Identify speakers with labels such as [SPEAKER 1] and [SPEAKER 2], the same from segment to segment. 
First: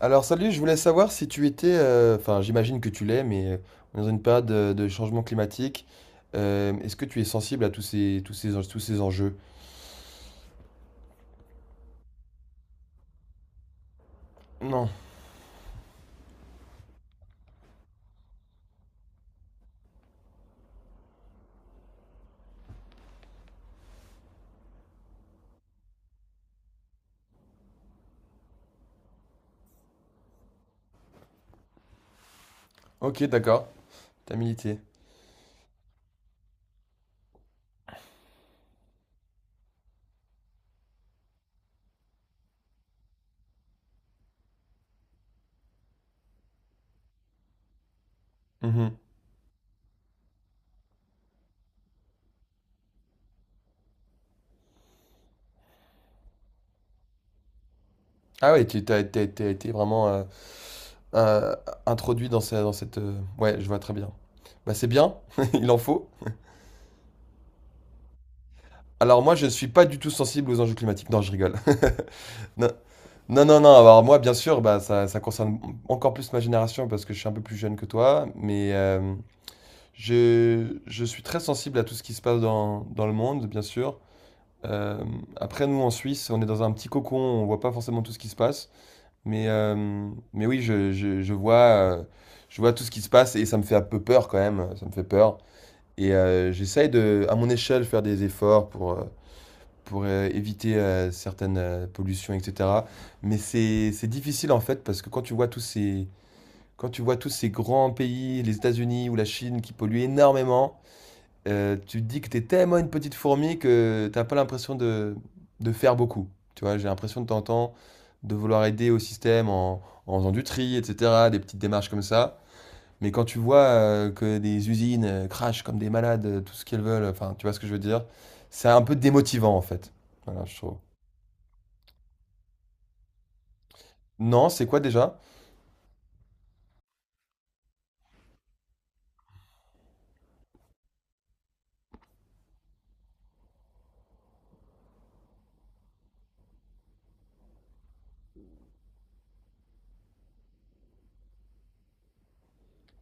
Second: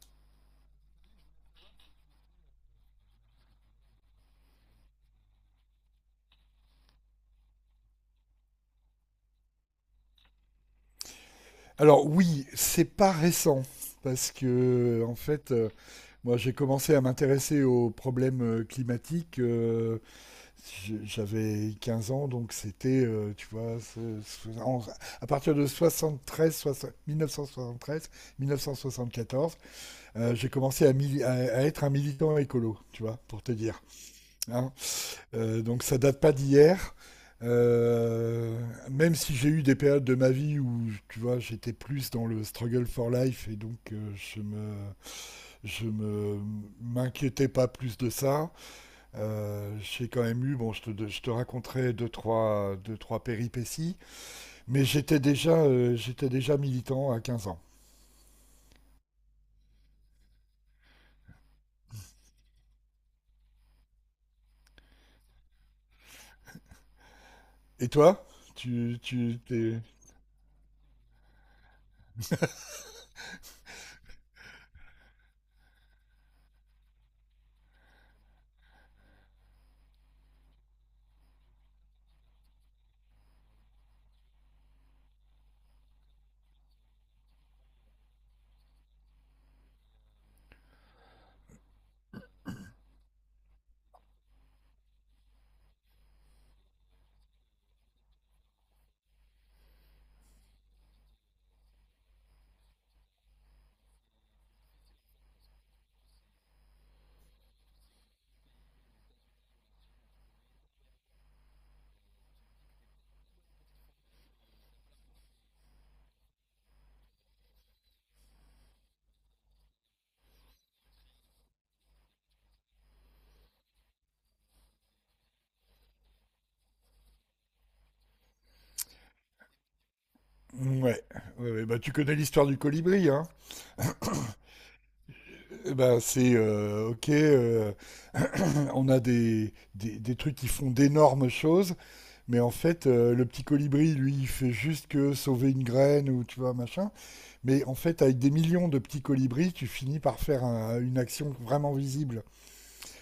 [SPEAKER 1] Alors salut, je voulais savoir si tu étais, enfin j'imagine que tu l'es, mais on est dans une période de changement climatique. Est-ce que tu es sensible à tous ces enjeux?
[SPEAKER 2] Alors oui, c'est pas récent parce que
[SPEAKER 1] Non.
[SPEAKER 2] en fait, moi j'ai commencé à m'intéresser aux problèmes climatiques. J'avais 15 ans, donc c'était, tu vois, à partir de 73, 1973, 1974, j'ai commencé à être un militant écolo, tu vois,
[SPEAKER 1] Ok,
[SPEAKER 2] pour te
[SPEAKER 1] d'accord.
[SPEAKER 2] dire.
[SPEAKER 1] T'as
[SPEAKER 2] Hein,
[SPEAKER 1] milité.
[SPEAKER 2] donc ça date pas d'hier. Euh, Même si j'ai eu des périodes de ma vie où, tu vois, j'étais plus dans le struggle for life et donc je me, m'inquiétais pas plus de ça.
[SPEAKER 1] Mhm.
[SPEAKER 2] J'ai quand même eu, bon, je te raconterai deux, trois péripéties, mais j'étais déjà militant à 15 ans.
[SPEAKER 1] Ah ouais, t'as été vraiment euh, introduit dans, dans cette... ouais, je vois très bien. Bah c'est bien, il en faut.
[SPEAKER 2] Et toi? Tu,
[SPEAKER 1] Alors moi,
[SPEAKER 2] tu,
[SPEAKER 1] je ne suis
[SPEAKER 2] t'es...
[SPEAKER 1] pas du tout sensible aux enjeux climatiques. Non, je rigole. Non, non, non, non, alors moi, bien sûr, bah, ça concerne encore plus ma génération parce que je suis un peu plus jeune que toi, mais je suis très sensible à tout ce qui se passe dans, dans le monde, bien sûr. Euh, Après, nous, en Suisse, on est dans un petit cocon, on voit pas forcément tout ce qui se passe, mais oui, euh, je vois tout ce qui se passe et ça me fait un peu peur quand même, ça me fait peur. Et j'essaye de, à mon échelle, faire des efforts pour, éviter certaines pollutions, etc. Mais c'est difficile en fait parce que quand tu vois tous ces grands pays, les États-Unis ou la Chine qui polluent énormément, tu te dis que tu es tellement une petite fourmi que t'as pas l'impression de faire beaucoup. Tu vois, j'ai l'impression de t'entendre de vouloir aider au système en faisant du tri, etc., des petites démarches comme ça. Mais quand tu vois que des usines crachent comme des malades tout ce qu'elles veulent, enfin, tu vois ce que je veux dire, c'est un peu démotivant en fait. Voilà, je trouve.
[SPEAKER 2] Ouais, ouais, ouais, bah tu connais l'histoire du colibri, hein?
[SPEAKER 1] Non, c'est quoi déjà?
[SPEAKER 2] Eh ben, c'est OK, on a des trucs qui font d'énormes choses, mais en fait, le petit colibri, lui, il fait juste que sauver une graine ou tu vois, machin. Mais en fait, avec des millions de petits colibris, tu finis par faire une action vraiment visible.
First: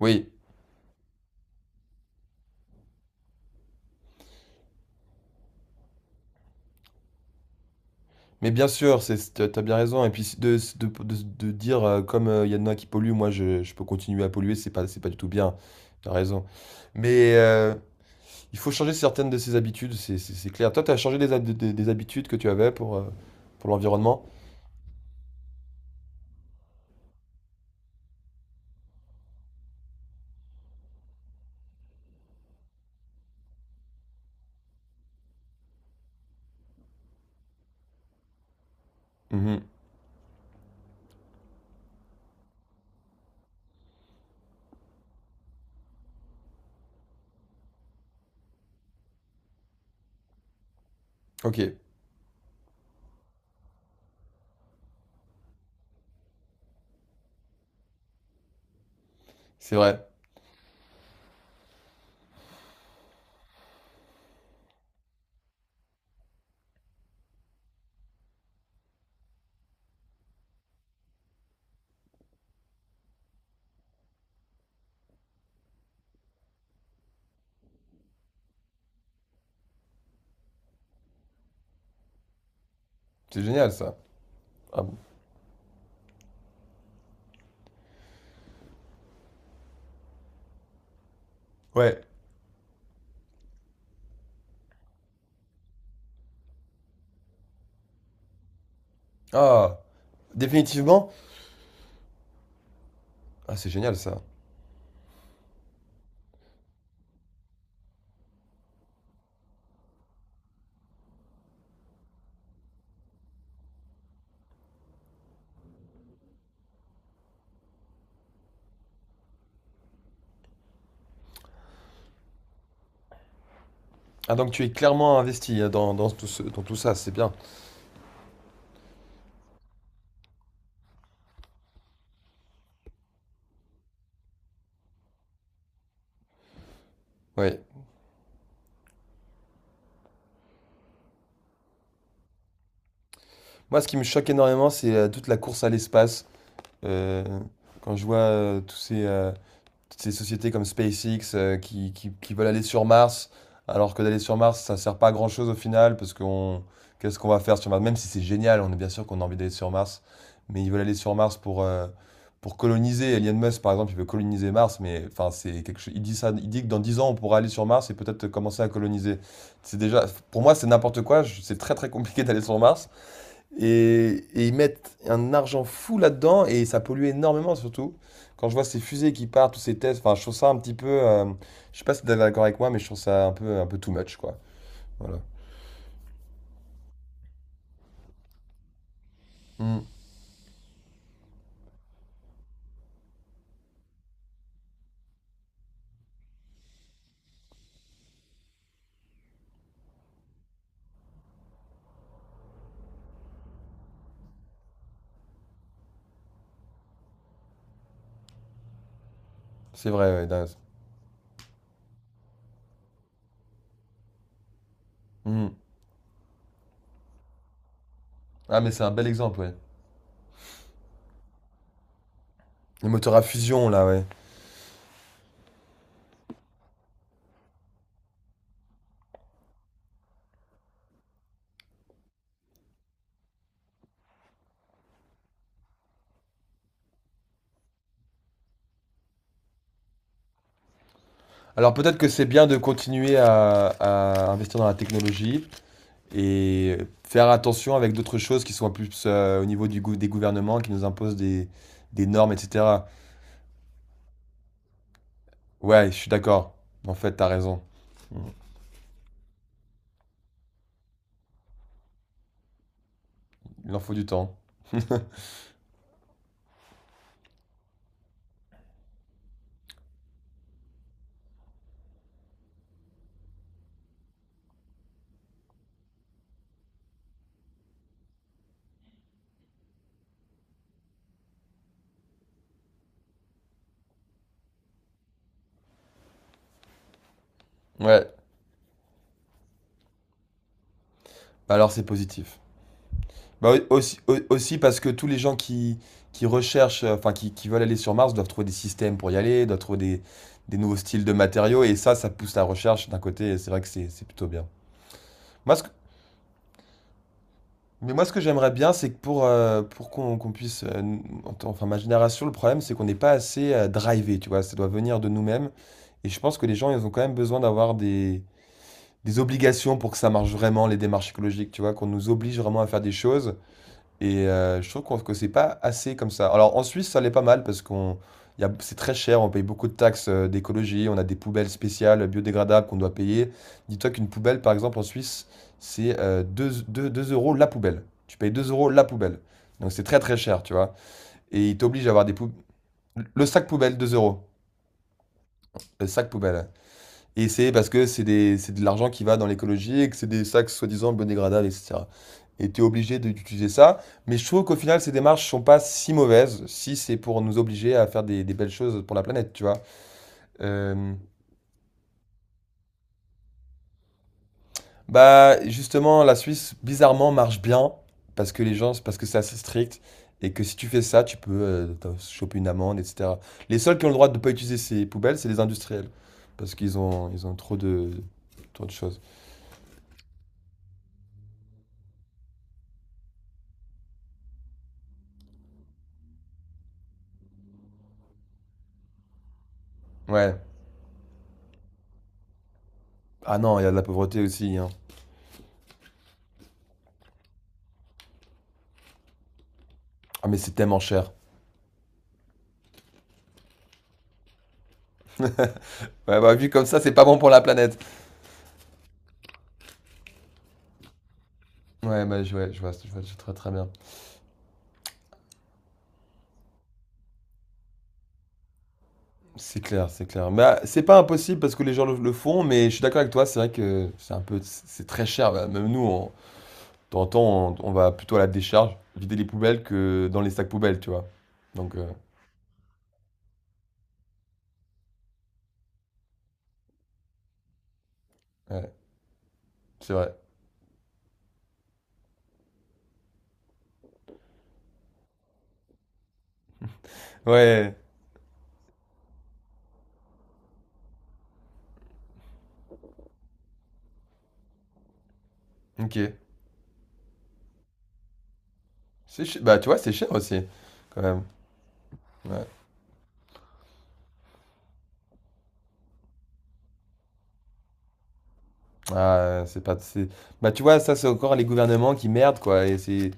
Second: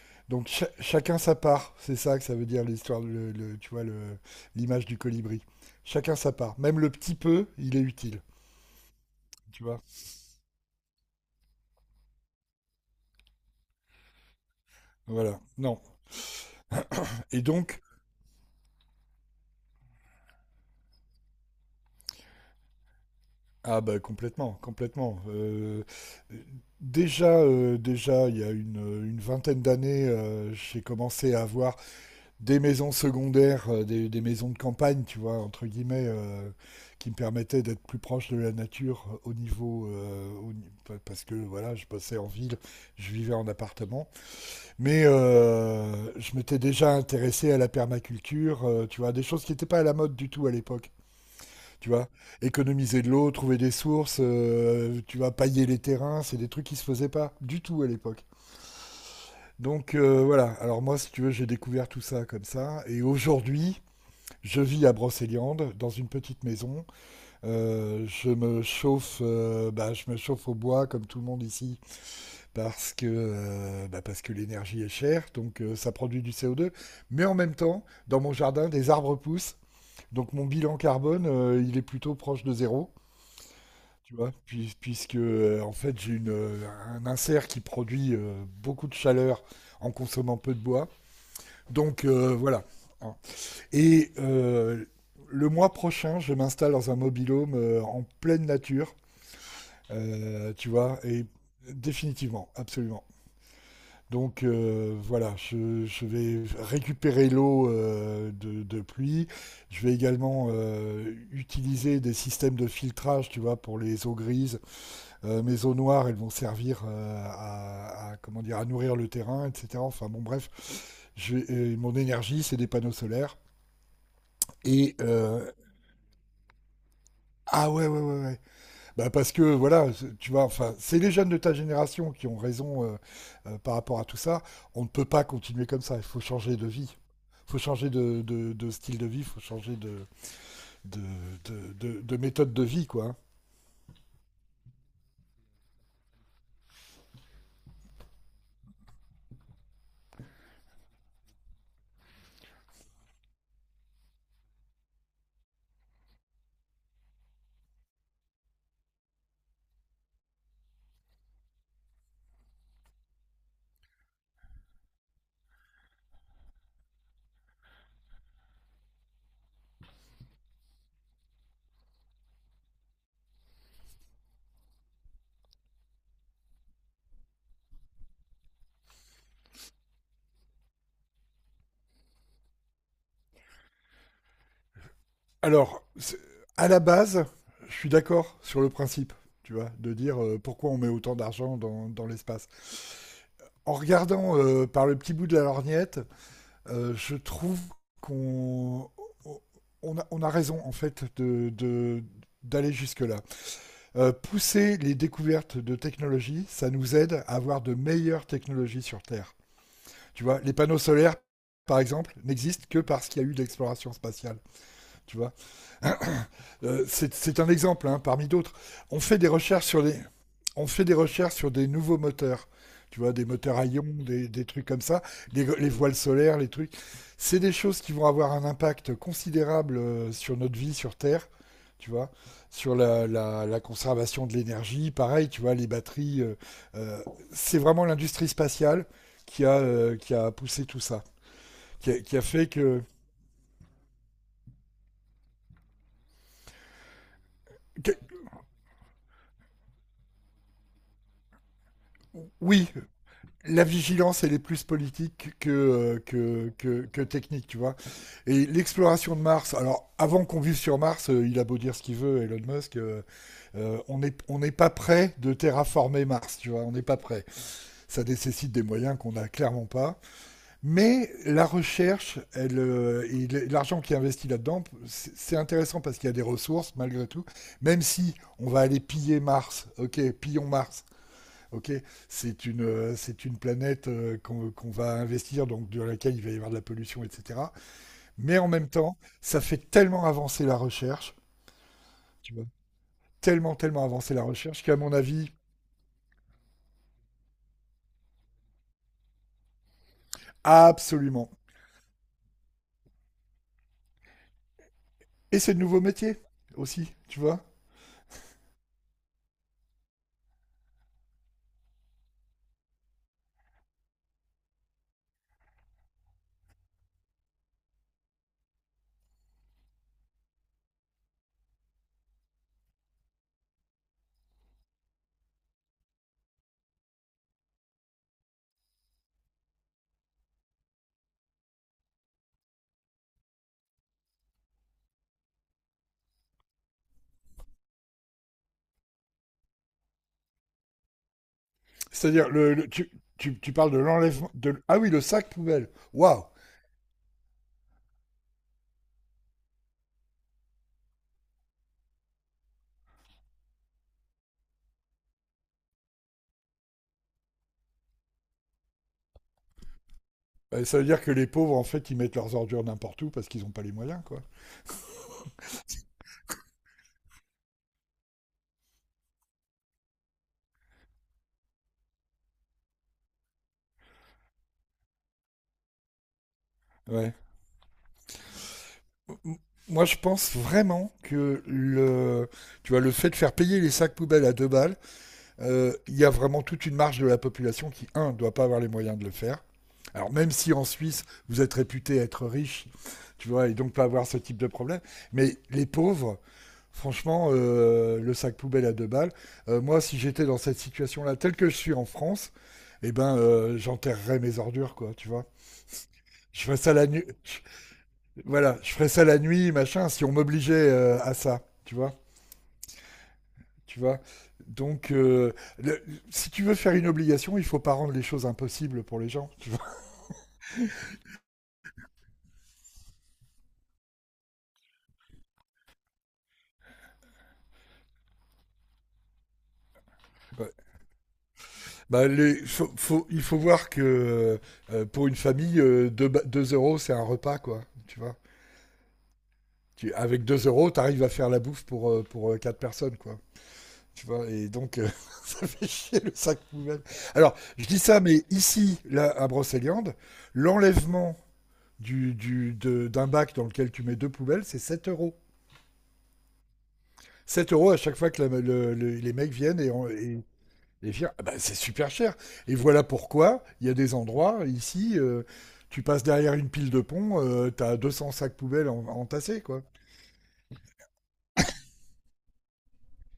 [SPEAKER 1] Oui,
[SPEAKER 2] Donc, chacun sa part. C'est ça que ça veut dire l'histoire, tu vois, l'image du colibri. Chacun sa part. Même le petit peu, il est utile.
[SPEAKER 1] mais bien sûr, t'as
[SPEAKER 2] Tu
[SPEAKER 1] bien
[SPEAKER 2] vois?
[SPEAKER 1] raison. Et puis de dire, comme il y en a qui polluent, moi je peux continuer à polluer, c'est pas du tout
[SPEAKER 2] Voilà.
[SPEAKER 1] bien.
[SPEAKER 2] Non.
[SPEAKER 1] T'as raison. Mais
[SPEAKER 2] Et donc,
[SPEAKER 1] il faut changer certaines de ses habitudes, c'est clair. Toi, t'as changé des, des habitudes que tu avais pour
[SPEAKER 2] ah bah
[SPEAKER 1] l'environnement?
[SPEAKER 2] complètement, complètement. Déjà, il y a une vingtaine d'années, j'ai commencé à avoir des maisons secondaires, des maisons de campagne, tu vois, entre guillemets, qui me permettaient d'être plus proche de la nature au
[SPEAKER 1] Mhm.
[SPEAKER 2] niveau, au ni- pa- parce que voilà, je passais en ville, je vivais en appartement, mais je m'étais déjà intéressé à la permaculture, tu vois, des choses qui n'étaient pas à la mode du tout à l'époque.
[SPEAKER 1] Ok,
[SPEAKER 2] Tu vois, économiser de l'eau, trouver des sources, tu vois, pailler les terrains, c'est des trucs qui se faisaient pas du tout à l'époque.
[SPEAKER 1] c'est
[SPEAKER 2] Donc
[SPEAKER 1] vrai.
[SPEAKER 2] voilà, alors moi, si tu veux, j'ai découvert tout ça comme ça. Et aujourd'hui, je vis à Brocéliande, dans une petite maison. Je me chauffe au bois, comme tout le monde ici, parce que l'énergie est chère, donc ça produit du CO2. Mais en même temps, dans mon jardin, des arbres poussent. Donc mon bilan carbone, il est plutôt proche de zéro.
[SPEAKER 1] C'est génial ça.
[SPEAKER 2] Tu vois,
[SPEAKER 1] Ah bon.
[SPEAKER 2] puisque en fait j'ai un insert qui produit beaucoup de chaleur en consommant peu de bois.
[SPEAKER 1] Ouais.
[SPEAKER 2] Donc voilà. Hein. Et le mois prochain, je m'installe dans un mobilhome en pleine nature,
[SPEAKER 1] Ah,
[SPEAKER 2] tu vois,
[SPEAKER 1] définitivement?
[SPEAKER 2] et définitivement, absolument.
[SPEAKER 1] Ah, c'est génial ça.
[SPEAKER 2] Donc voilà, je vais récupérer l'eau de pluie. Je vais également utiliser des systèmes de filtrage, tu vois, pour les eaux grises mes eaux noires, elles vont servir à, comment dire, à nourrir le terrain, etc. Enfin bon, bref, mon énergie, c'est des panneaux solaires.
[SPEAKER 1] Ah, donc tu es
[SPEAKER 2] Et
[SPEAKER 1] clairement investi hein, dans, dans tout dans tout ça, c'est bien.
[SPEAKER 2] ah ouais, ouais, ouais, ouais. Bah parce que voilà, tu vois, enfin, c'est les jeunes de ta génération qui ont raison par rapport à tout ça. On ne peut pas continuer comme ça. Il faut changer de vie. Il faut
[SPEAKER 1] Ouais.
[SPEAKER 2] changer de style de vie. Il faut changer de, de méthode de vie, quoi.
[SPEAKER 1] Moi, ce qui me choque énormément, c'est toute la course à l'espace. Euh, Quand je vois toutes ces sociétés comme SpaceX qui veulent aller sur Mars, alors que d'aller sur Mars, ça ne sert pas à grand-chose au final, qu'est-ce qu'on va faire sur Mars? Même si c'est génial, on est bien sûr qu'on a envie d'aller sur Mars, mais ils veulent aller sur Mars pour coloniser. Elon Musk, par exemple, il veut coloniser Mars, mais enfin, c'est quelque chose. Il dit ça, il dit que dans 10 ans, on pourra aller sur Mars et peut-être commencer à coloniser. C'est déjà, pour moi, c'est n'importe quoi. C'est très très compliqué d'aller sur Mars. Et ils mettent un argent fou là-dedans et ça pollue énormément surtout. Quand je vois ces fusées qui partent, tous ces tests, enfin, je trouve ça un petit peu. Je sais pas si t'es d'accord avec moi, mais je trouve ça un peu too much, quoi. Voilà.
[SPEAKER 2] Alors, à la base, je suis d'accord sur le principe, tu vois,
[SPEAKER 1] Mm.
[SPEAKER 2] de dire pourquoi on met autant d'argent dans l'espace. En regardant par le petit bout de la lorgnette, je trouve qu'on a raison, en fait, d'aller jusque-là. Pousser les découvertes de technologies, ça nous aide à avoir de meilleures technologies sur Terre.
[SPEAKER 1] C'est vrai,
[SPEAKER 2] Tu
[SPEAKER 1] ouais,
[SPEAKER 2] vois, les
[SPEAKER 1] Daz.
[SPEAKER 2] panneaux solaires, par exemple, n'existent que parce qu'il y a eu de l'exploration spatiale, tu vois,
[SPEAKER 1] Mm.
[SPEAKER 2] c'est un exemple, hein, parmi d'autres.
[SPEAKER 1] Ah, mais c'est un
[SPEAKER 2] On
[SPEAKER 1] bel
[SPEAKER 2] fait des
[SPEAKER 1] exemple, ouais.
[SPEAKER 2] recherches sur des nouveaux moteurs.
[SPEAKER 1] Les
[SPEAKER 2] Tu vois,
[SPEAKER 1] moteurs à
[SPEAKER 2] des moteurs à
[SPEAKER 1] fusion, là,
[SPEAKER 2] ions,
[SPEAKER 1] ouais.
[SPEAKER 2] des trucs comme ça, les voiles solaires, les trucs. C'est des choses qui vont avoir un impact considérable sur notre vie sur Terre, tu vois, sur la conservation de l'énergie. Pareil, tu vois, les batteries. Euh, c'est vraiment l'industrie spatiale qui a poussé tout ça,
[SPEAKER 1] Alors peut-être que
[SPEAKER 2] qui a
[SPEAKER 1] c'est bien
[SPEAKER 2] fait
[SPEAKER 1] de
[SPEAKER 2] que,
[SPEAKER 1] continuer à investir dans la technologie et faire attention avec
[SPEAKER 2] que-
[SPEAKER 1] d'autres choses qui sont plus au niveau des gouvernements qui nous imposent des normes,
[SPEAKER 2] oui,
[SPEAKER 1] etc.
[SPEAKER 2] la vigilance, elle est plus politique que,
[SPEAKER 1] Ouais, je suis d'accord. En
[SPEAKER 2] que
[SPEAKER 1] fait, t'as
[SPEAKER 2] technique, tu
[SPEAKER 1] raison.
[SPEAKER 2] vois.
[SPEAKER 1] Mm.
[SPEAKER 2] Et l'exploration de Mars, alors avant qu'on vive sur Mars, il a beau dire ce qu'il veut, Elon Musk,
[SPEAKER 1] Il en faut du temps.
[SPEAKER 2] on n'est pas prêt de terraformer Mars, tu vois, on n'est pas prêt. Ça nécessite des moyens qu'on n'a clairement pas. Mais la recherche, elle, l'argent qui est investi là-dedans, c'est intéressant parce qu'il y a des ressources malgré tout. Même si on va aller piller Mars, ok, pillons Mars, ok, c'est une planète qu'on va investir, donc dans laquelle il va y avoir de la pollution, etc.
[SPEAKER 1] Ouais,
[SPEAKER 2] Mais en même temps, ça fait tellement avancer la recherche,
[SPEAKER 1] bah alors c'est
[SPEAKER 2] tu
[SPEAKER 1] positif.
[SPEAKER 2] vois,
[SPEAKER 1] Bah
[SPEAKER 2] tellement,
[SPEAKER 1] oui,
[SPEAKER 2] tellement avancer la
[SPEAKER 1] aussi
[SPEAKER 2] recherche qu'à
[SPEAKER 1] parce que
[SPEAKER 2] mon
[SPEAKER 1] tous les
[SPEAKER 2] avis,
[SPEAKER 1] gens qui recherchent, enfin qui veulent aller sur Mars doivent trouver des systèmes pour y aller, doivent trouver des nouveaux styles de
[SPEAKER 2] absolument.
[SPEAKER 1] matériaux, et ça pousse la recherche d'un côté, et c'est vrai que c'est plutôt bien.
[SPEAKER 2] Et c'est
[SPEAKER 1] Moi,
[SPEAKER 2] de
[SPEAKER 1] ce que-
[SPEAKER 2] nouveaux métiers aussi, tu vois.
[SPEAKER 1] mais moi, ce que j'aimerais bien, c'est que pour qu'on puisse, enfin ma génération, le problème, c'est qu'on n'est pas assez drivé, tu vois, ça doit venir de nous-mêmes, et je pense que les gens, ils ont quand même besoin d'avoir des obligations pour que ça marche vraiment, les démarches écologiques, tu vois, qu'on nous oblige vraiment à faire des choses. Et je trouve que c'est pas assez comme ça. Alors en Suisse, ça l'est pas mal c'est très cher, on paye beaucoup de taxes d'écologie, on a des poubelles spéciales biodégradables qu'on doit payer. Dis-toi qu'une poubelle, par exemple, en Suisse, c'est 2, 2 euros la poubelle. Tu payes 2 euros la poubelle. Donc c'est très très cher, tu vois. Et ils t'obligent à avoir des
[SPEAKER 2] C'est-à-dire,
[SPEAKER 1] poubelles. Le sac
[SPEAKER 2] tu parles
[SPEAKER 1] poubelle,
[SPEAKER 2] de
[SPEAKER 1] 2 euros.
[SPEAKER 2] l'enlèvement, ah oui, le sac poubelle.
[SPEAKER 1] Le sac
[SPEAKER 2] Waouh!
[SPEAKER 1] poubelle. Et c'est parce que c'est de l'argent qui va dans l'écologie et que c'est des sacs soi-disant biodégradables, etc. Et tu es obligé d'utiliser ça. Mais je trouve qu'au final, ces démarches sont pas si mauvaises si c'est pour nous obliger à faire des belles choses pour la planète, tu vois.
[SPEAKER 2] Ça veut
[SPEAKER 1] Euh,
[SPEAKER 2] dire que les pauvres, en fait, ils mettent leurs ordures n'importe où parce qu'ils n'ont pas les moyens, quoi.
[SPEAKER 1] Bah, justement, la Suisse, bizarrement, marche bien parce que c'est assez strict et que si tu fais ça, tu peux t'en choper une amende, etc. Les seuls qui ont le droit de ne pas utiliser ces poubelles, c'est les industriels parce
[SPEAKER 2] Ouais.
[SPEAKER 1] ils ont trop trop de choses.
[SPEAKER 2] Moi, je pense vraiment que tu vois, le fait de faire payer les sacs poubelles à 2 balles. Euh, il y a vraiment toute une marge de la population qui, un, ne doit pas avoir les moyens de le faire. Alors, même
[SPEAKER 1] Ouais.
[SPEAKER 2] si en Suisse, vous êtes réputé être riche, tu
[SPEAKER 1] Ah
[SPEAKER 2] vois, et
[SPEAKER 1] non, il y a
[SPEAKER 2] donc
[SPEAKER 1] de la
[SPEAKER 2] pas avoir ce
[SPEAKER 1] pauvreté
[SPEAKER 2] type de
[SPEAKER 1] aussi, hein.
[SPEAKER 2] problème, mais les pauvres, franchement, le sac poubelle à 2 balles, moi, si j'étais
[SPEAKER 1] Ah mais
[SPEAKER 2] dans
[SPEAKER 1] c'est
[SPEAKER 2] cette
[SPEAKER 1] tellement cher.
[SPEAKER 2] situation-là, telle que je suis en France, eh ben, j'enterrerais mes ordures, quoi, tu vois.
[SPEAKER 1] Ouais, bah,
[SPEAKER 2] Je
[SPEAKER 1] vu
[SPEAKER 2] ferais
[SPEAKER 1] comme
[SPEAKER 2] ça
[SPEAKER 1] ça,
[SPEAKER 2] la
[SPEAKER 1] c'est pas
[SPEAKER 2] nuit,
[SPEAKER 1] bon pour la planète.
[SPEAKER 2] voilà, je ferais ça la nuit, machin, si on m'obligeait à ça,
[SPEAKER 1] Ouais, bah, ouais, je vois je très très bien.
[SPEAKER 2] tu vois. Donc, le- si tu veux faire une obligation, il faut pas rendre les choses impossibles pour les gens, tu
[SPEAKER 1] C'est
[SPEAKER 2] vois.
[SPEAKER 1] clair, c'est clair. Mais ah, c'est pas impossible parce que les gens le font, mais je suis d'accord avec toi, c'est vrai que c'est un peu, c'est très cher. Bah, même nous, de temps en temps, on va plutôt à la décharge, vider les poubelles que dans les sacs
[SPEAKER 2] Ouais.
[SPEAKER 1] poubelles, tu vois. Donc,
[SPEAKER 2] Bah, il faut voir que pour une famille, 2 euros, c'est un repas, quoi, tu vois.
[SPEAKER 1] ouais, c'est vrai.
[SPEAKER 2] Avec 2 euros, t'arrives à faire la bouffe pour 4 personnes, quoi. Tu vois, et donc, ça fait chier le sac poubelle. Alors, je
[SPEAKER 1] Ouais,
[SPEAKER 2] dis ça, mais ici, là, à Brocéliande, l'enlèvement d'un bac dans lequel tu mets deux poubelles, c'est 7 euros.
[SPEAKER 1] ok.
[SPEAKER 2] 7 euros à chaque fois que les mecs
[SPEAKER 1] Bah,
[SPEAKER 2] viennent
[SPEAKER 1] tu
[SPEAKER 2] et,
[SPEAKER 1] vois,
[SPEAKER 2] on-
[SPEAKER 1] c'est cher
[SPEAKER 2] et,
[SPEAKER 1] aussi,
[SPEAKER 2] et
[SPEAKER 1] quand
[SPEAKER 2] virent.
[SPEAKER 1] même.
[SPEAKER 2] Ah bah, c'est super cher.
[SPEAKER 1] Ouais.
[SPEAKER 2] Et voilà pourquoi il y a des endroits ici, tu passes derrière une pile de pont, tu as 200 sacs poubelles entassés,
[SPEAKER 1] Ah, c'est
[SPEAKER 2] quoi.
[SPEAKER 1] pas, c'est- bah, tu vois, ça, c'est encore les gouvernements qui merdent, quoi.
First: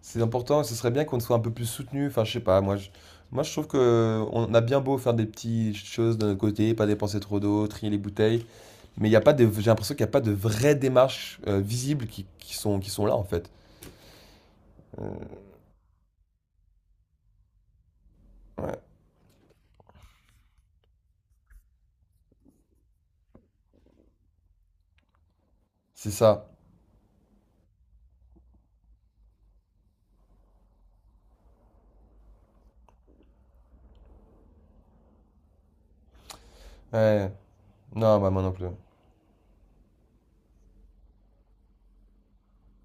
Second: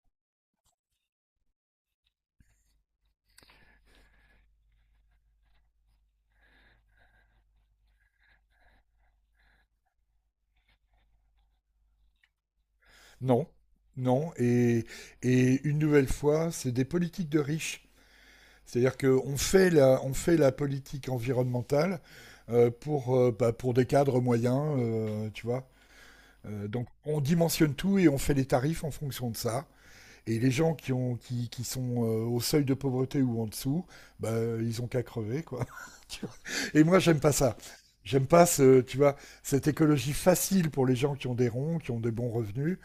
[SPEAKER 1] C'est important, ce serait bien qu'on soit un peu plus soutenu. Enfin, je sais pas, moi, je trouve que on a bien beau faire des petites choses de notre côté, pas dépenser trop d'eau, trier les bouteilles, mais il y a pas de, j'ai l'impression qu'il n'y a pas de vraies démarches visibles qui sont là en
[SPEAKER 2] Non,
[SPEAKER 1] fait.
[SPEAKER 2] non. Et,
[SPEAKER 1] Euh,
[SPEAKER 2] et une nouvelle fois, c'est des politiques de riches.
[SPEAKER 1] ouais,
[SPEAKER 2] C'est-à-dire qu'on fait on fait la politique environnementale pour des cadres moyens, tu vois.
[SPEAKER 1] c'est ça.
[SPEAKER 2] Donc on dimensionne tout et on fait les tarifs en fonction de ça. Et les gens qui sont au seuil de pauvreté ou en dessous, bah, ils ont qu'à crever quoi. Tu vois, et moi j'aime
[SPEAKER 1] Ouais,
[SPEAKER 2] pas ça.
[SPEAKER 1] non,
[SPEAKER 2] J'aime
[SPEAKER 1] bah, moi
[SPEAKER 2] pas
[SPEAKER 1] non plus.
[SPEAKER 2] tu vois, cette écologie facile pour les gens qui ont des ronds, qui ont des bons revenus,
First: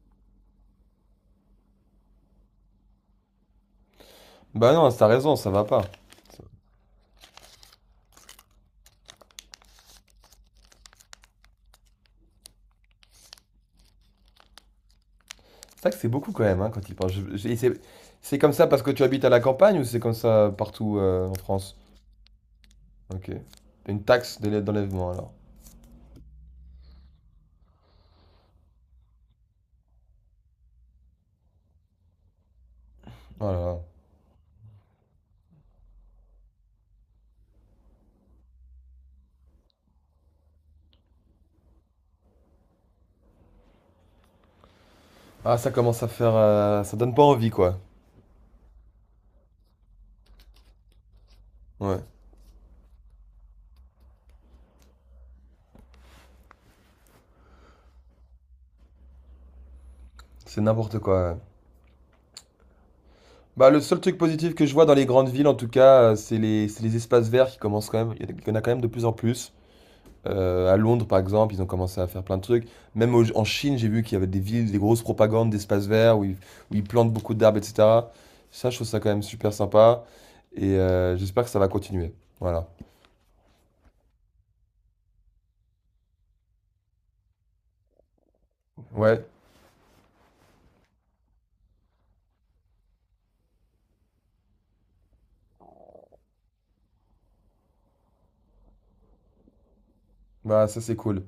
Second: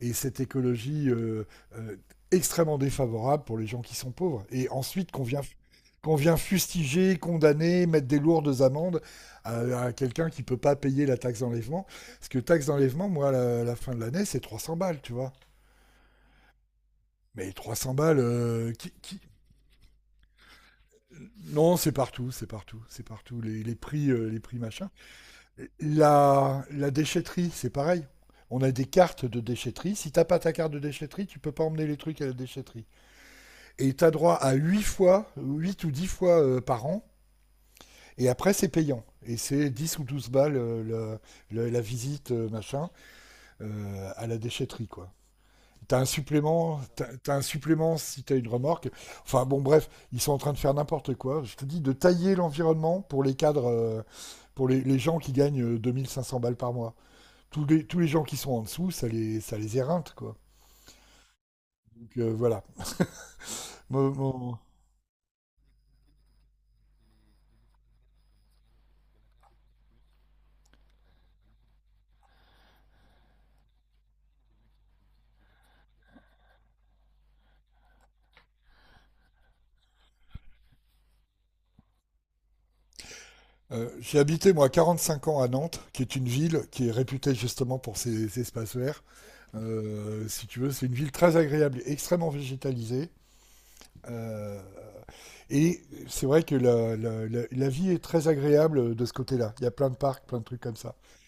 [SPEAKER 2] et cette écologie euh, extrêmement défavorable pour les gens qui sont pauvres. Et
[SPEAKER 1] Bah non, t'as
[SPEAKER 2] ensuite
[SPEAKER 1] raison, ça va pas.
[SPEAKER 2] qu'on vient fustiger, condamner, mettre des lourdes amendes à quelqu'un qui peut pas payer la taxe d'enlèvement. Parce que taxe d'enlèvement, moi, à la fin de l'année, c'est 300 balles, tu vois.
[SPEAKER 1] C'est vrai que c'est beaucoup quand même hein, quand il pense.
[SPEAKER 2] Mais
[SPEAKER 1] C'est
[SPEAKER 2] 300 balles,
[SPEAKER 1] comme ça
[SPEAKER 2] euh,
[SPEAKER 1] parce que
[SPEAKER 2] qui,
[SPEAKER 1] tu
[SPEAKER 2] qui...
[SPEAKER 1] habites à la campagne ou c'est comme ça partout en France?
[SPEAKER 2] Non, c'est partout, c'est partout, c'est
[SPEAKER 1] Ok.
[SPEAKER 2] partout. Les, les
[SPEAKER 1] Une
[SPEAKER 2] prix, euh,
[SPEAKER 1] taxe
[SPEAKER 2] les prix machin.
[SPEAKER 1] d'enlèvement alors.
[SPEAKER 2] La déchetterie, c'est pareil. On a des cartes de déchetterie. Si t'as pas ta carte de déchetterie, tu peux pas emmener les trucs à la déchetterie.
[SPEAKER 1] Voilà.
[SPEAKER 2] Et tu as droit à 8 ou 10 fois par an. Et après, c'est payant. Et c'est 10 ou 12 balles la visite, machin, à la déchetterie, quoi.
[SPEAKER 1] Ah, ça
[SPEAKER 2] T'as
[SPEAKER 1] commence
[SPEAKER 2] un
[SPEAKER 1] à faire.
[SPEAKER 2] supplément,
[SPEAKER 1] Ça donne pas
[SPEAKER 2] t'as un
[SPEAKER 1] envie, quoi.
[SPEAKER 2] supplément si t'as une remorque. Enfin bon, bref, ils sont en train de faire n'importe quoi. Je te dis de
[SPEAKER 1] Ouais,
[SPEAKER 2] tailler l'environnement pour les cadres, pour les gens qui gagnent 2500 balles par mois. Tous les gens qui sont en dessous, ça les éreinte, quoi.
[SPEAKER 1] c'est n'importe quoi, ouais.
[SPEAKER 2] Donc voilà.
[SPEAKER 1] Bah, le seul
[SPEAKER 2] Mon-
[SPEAKER 1] truc positif
[SPEAKER 2] mon-
[SPEAKER 1] que je vois dans les grandes villes, en tout cas, c'est les espaces verts qui commencent quand même. Il y en a quand même de plus en plus. À Londres, par exemple, ils ont commencé à faire plein de trucs. Même en Chine, j'ai vu qu'il y avait des villes, des grosses propagandes d'espaces verts où ils plantent beaucoup d'arbres, etc. Ça, je trouve ça quand même super sympa. Et j'espère que ça va continuer. Voilà.
[SPEAKER 2] J'ai habité moi 45 ans à Nantes, qui est une ville qui est réputée justement pour ses espaces verts.
[SPEAKER 1] Ouais,
[SPEAKER 2] Si tu veux, c'est une ville très agréable, extrêmement végétalisée. Euh, et c'est vrai que la vie est très agréable de ce côté-là. Il y a plein de parcs, plein de trucs
[SPEAKER 1] bah,
[SPEAKER 2] comme
[SPEAKER 1] ça,
[SPEAKER 2] ça.
[SPEAKER 1] c'est cool.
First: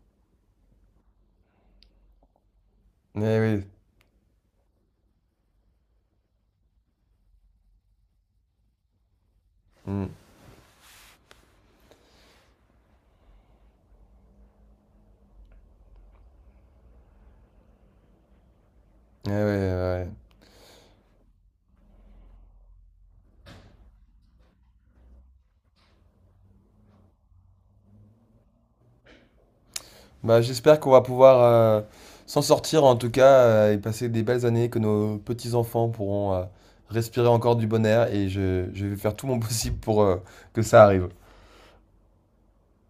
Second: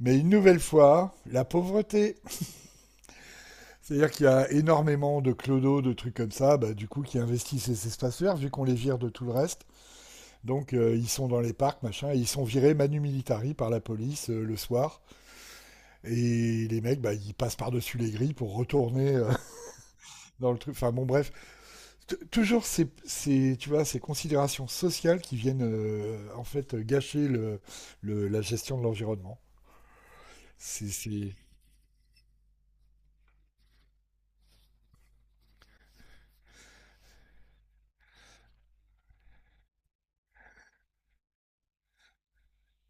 [SPEAKER 2] Mais une nouvelle fois, la pauvreté.
[SPEAKER 1] Eh oui.
[SPEAKER 2] C'est-à-dire qu'il y a énormément de clodos, de trucs comme ça, bah, du coup, qui investissent ces espaces verts, vu qu'on les vire de tout le reste.
[SPEAKER 1] Mm.
[SPEAKER 2] Donc, ils sont dans les parcs, machin, et ils sont virés manu militari par la police le soir. Et les mecs, bah, ils passent par-dessus les grilles pour retourner
[SPEAKER 1] Eh oui, ouais, ouais.
[SPEAKER 2] dans le truc. Enfin bon, bref, toujours ces considérations sociales qui viennent en fait gâcher la gestion de l'environnement.
[SPEAKER 1] Bah, j'espère
[SPEAKER 2] C'est,
[SPEAKER 1] qu'on va
[SPEAKER 2] c'est-
[SPEAKER 1] pouvoir s'en sortir en tout cas et passer des belles années, que nos petits-enfants pourront respirer encore du bon air et je vais faire tout mon possible pour que ça arrive.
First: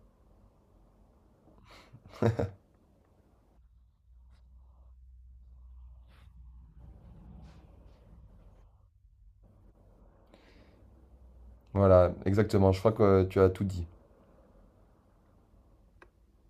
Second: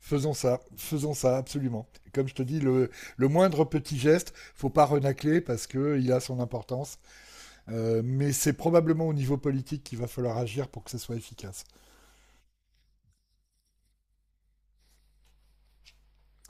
[SPEAKER 2] Faisons ça absolument. Et comme je te dis, le moindre petit geste, faut pas renacler parce que il a son importance. Mais c'est probablement au niveau politique qu'il va falloir agir pour que ce soit efficace.
[SPEAKER 1] Voilà, exactement, je crois que tu as tout dit.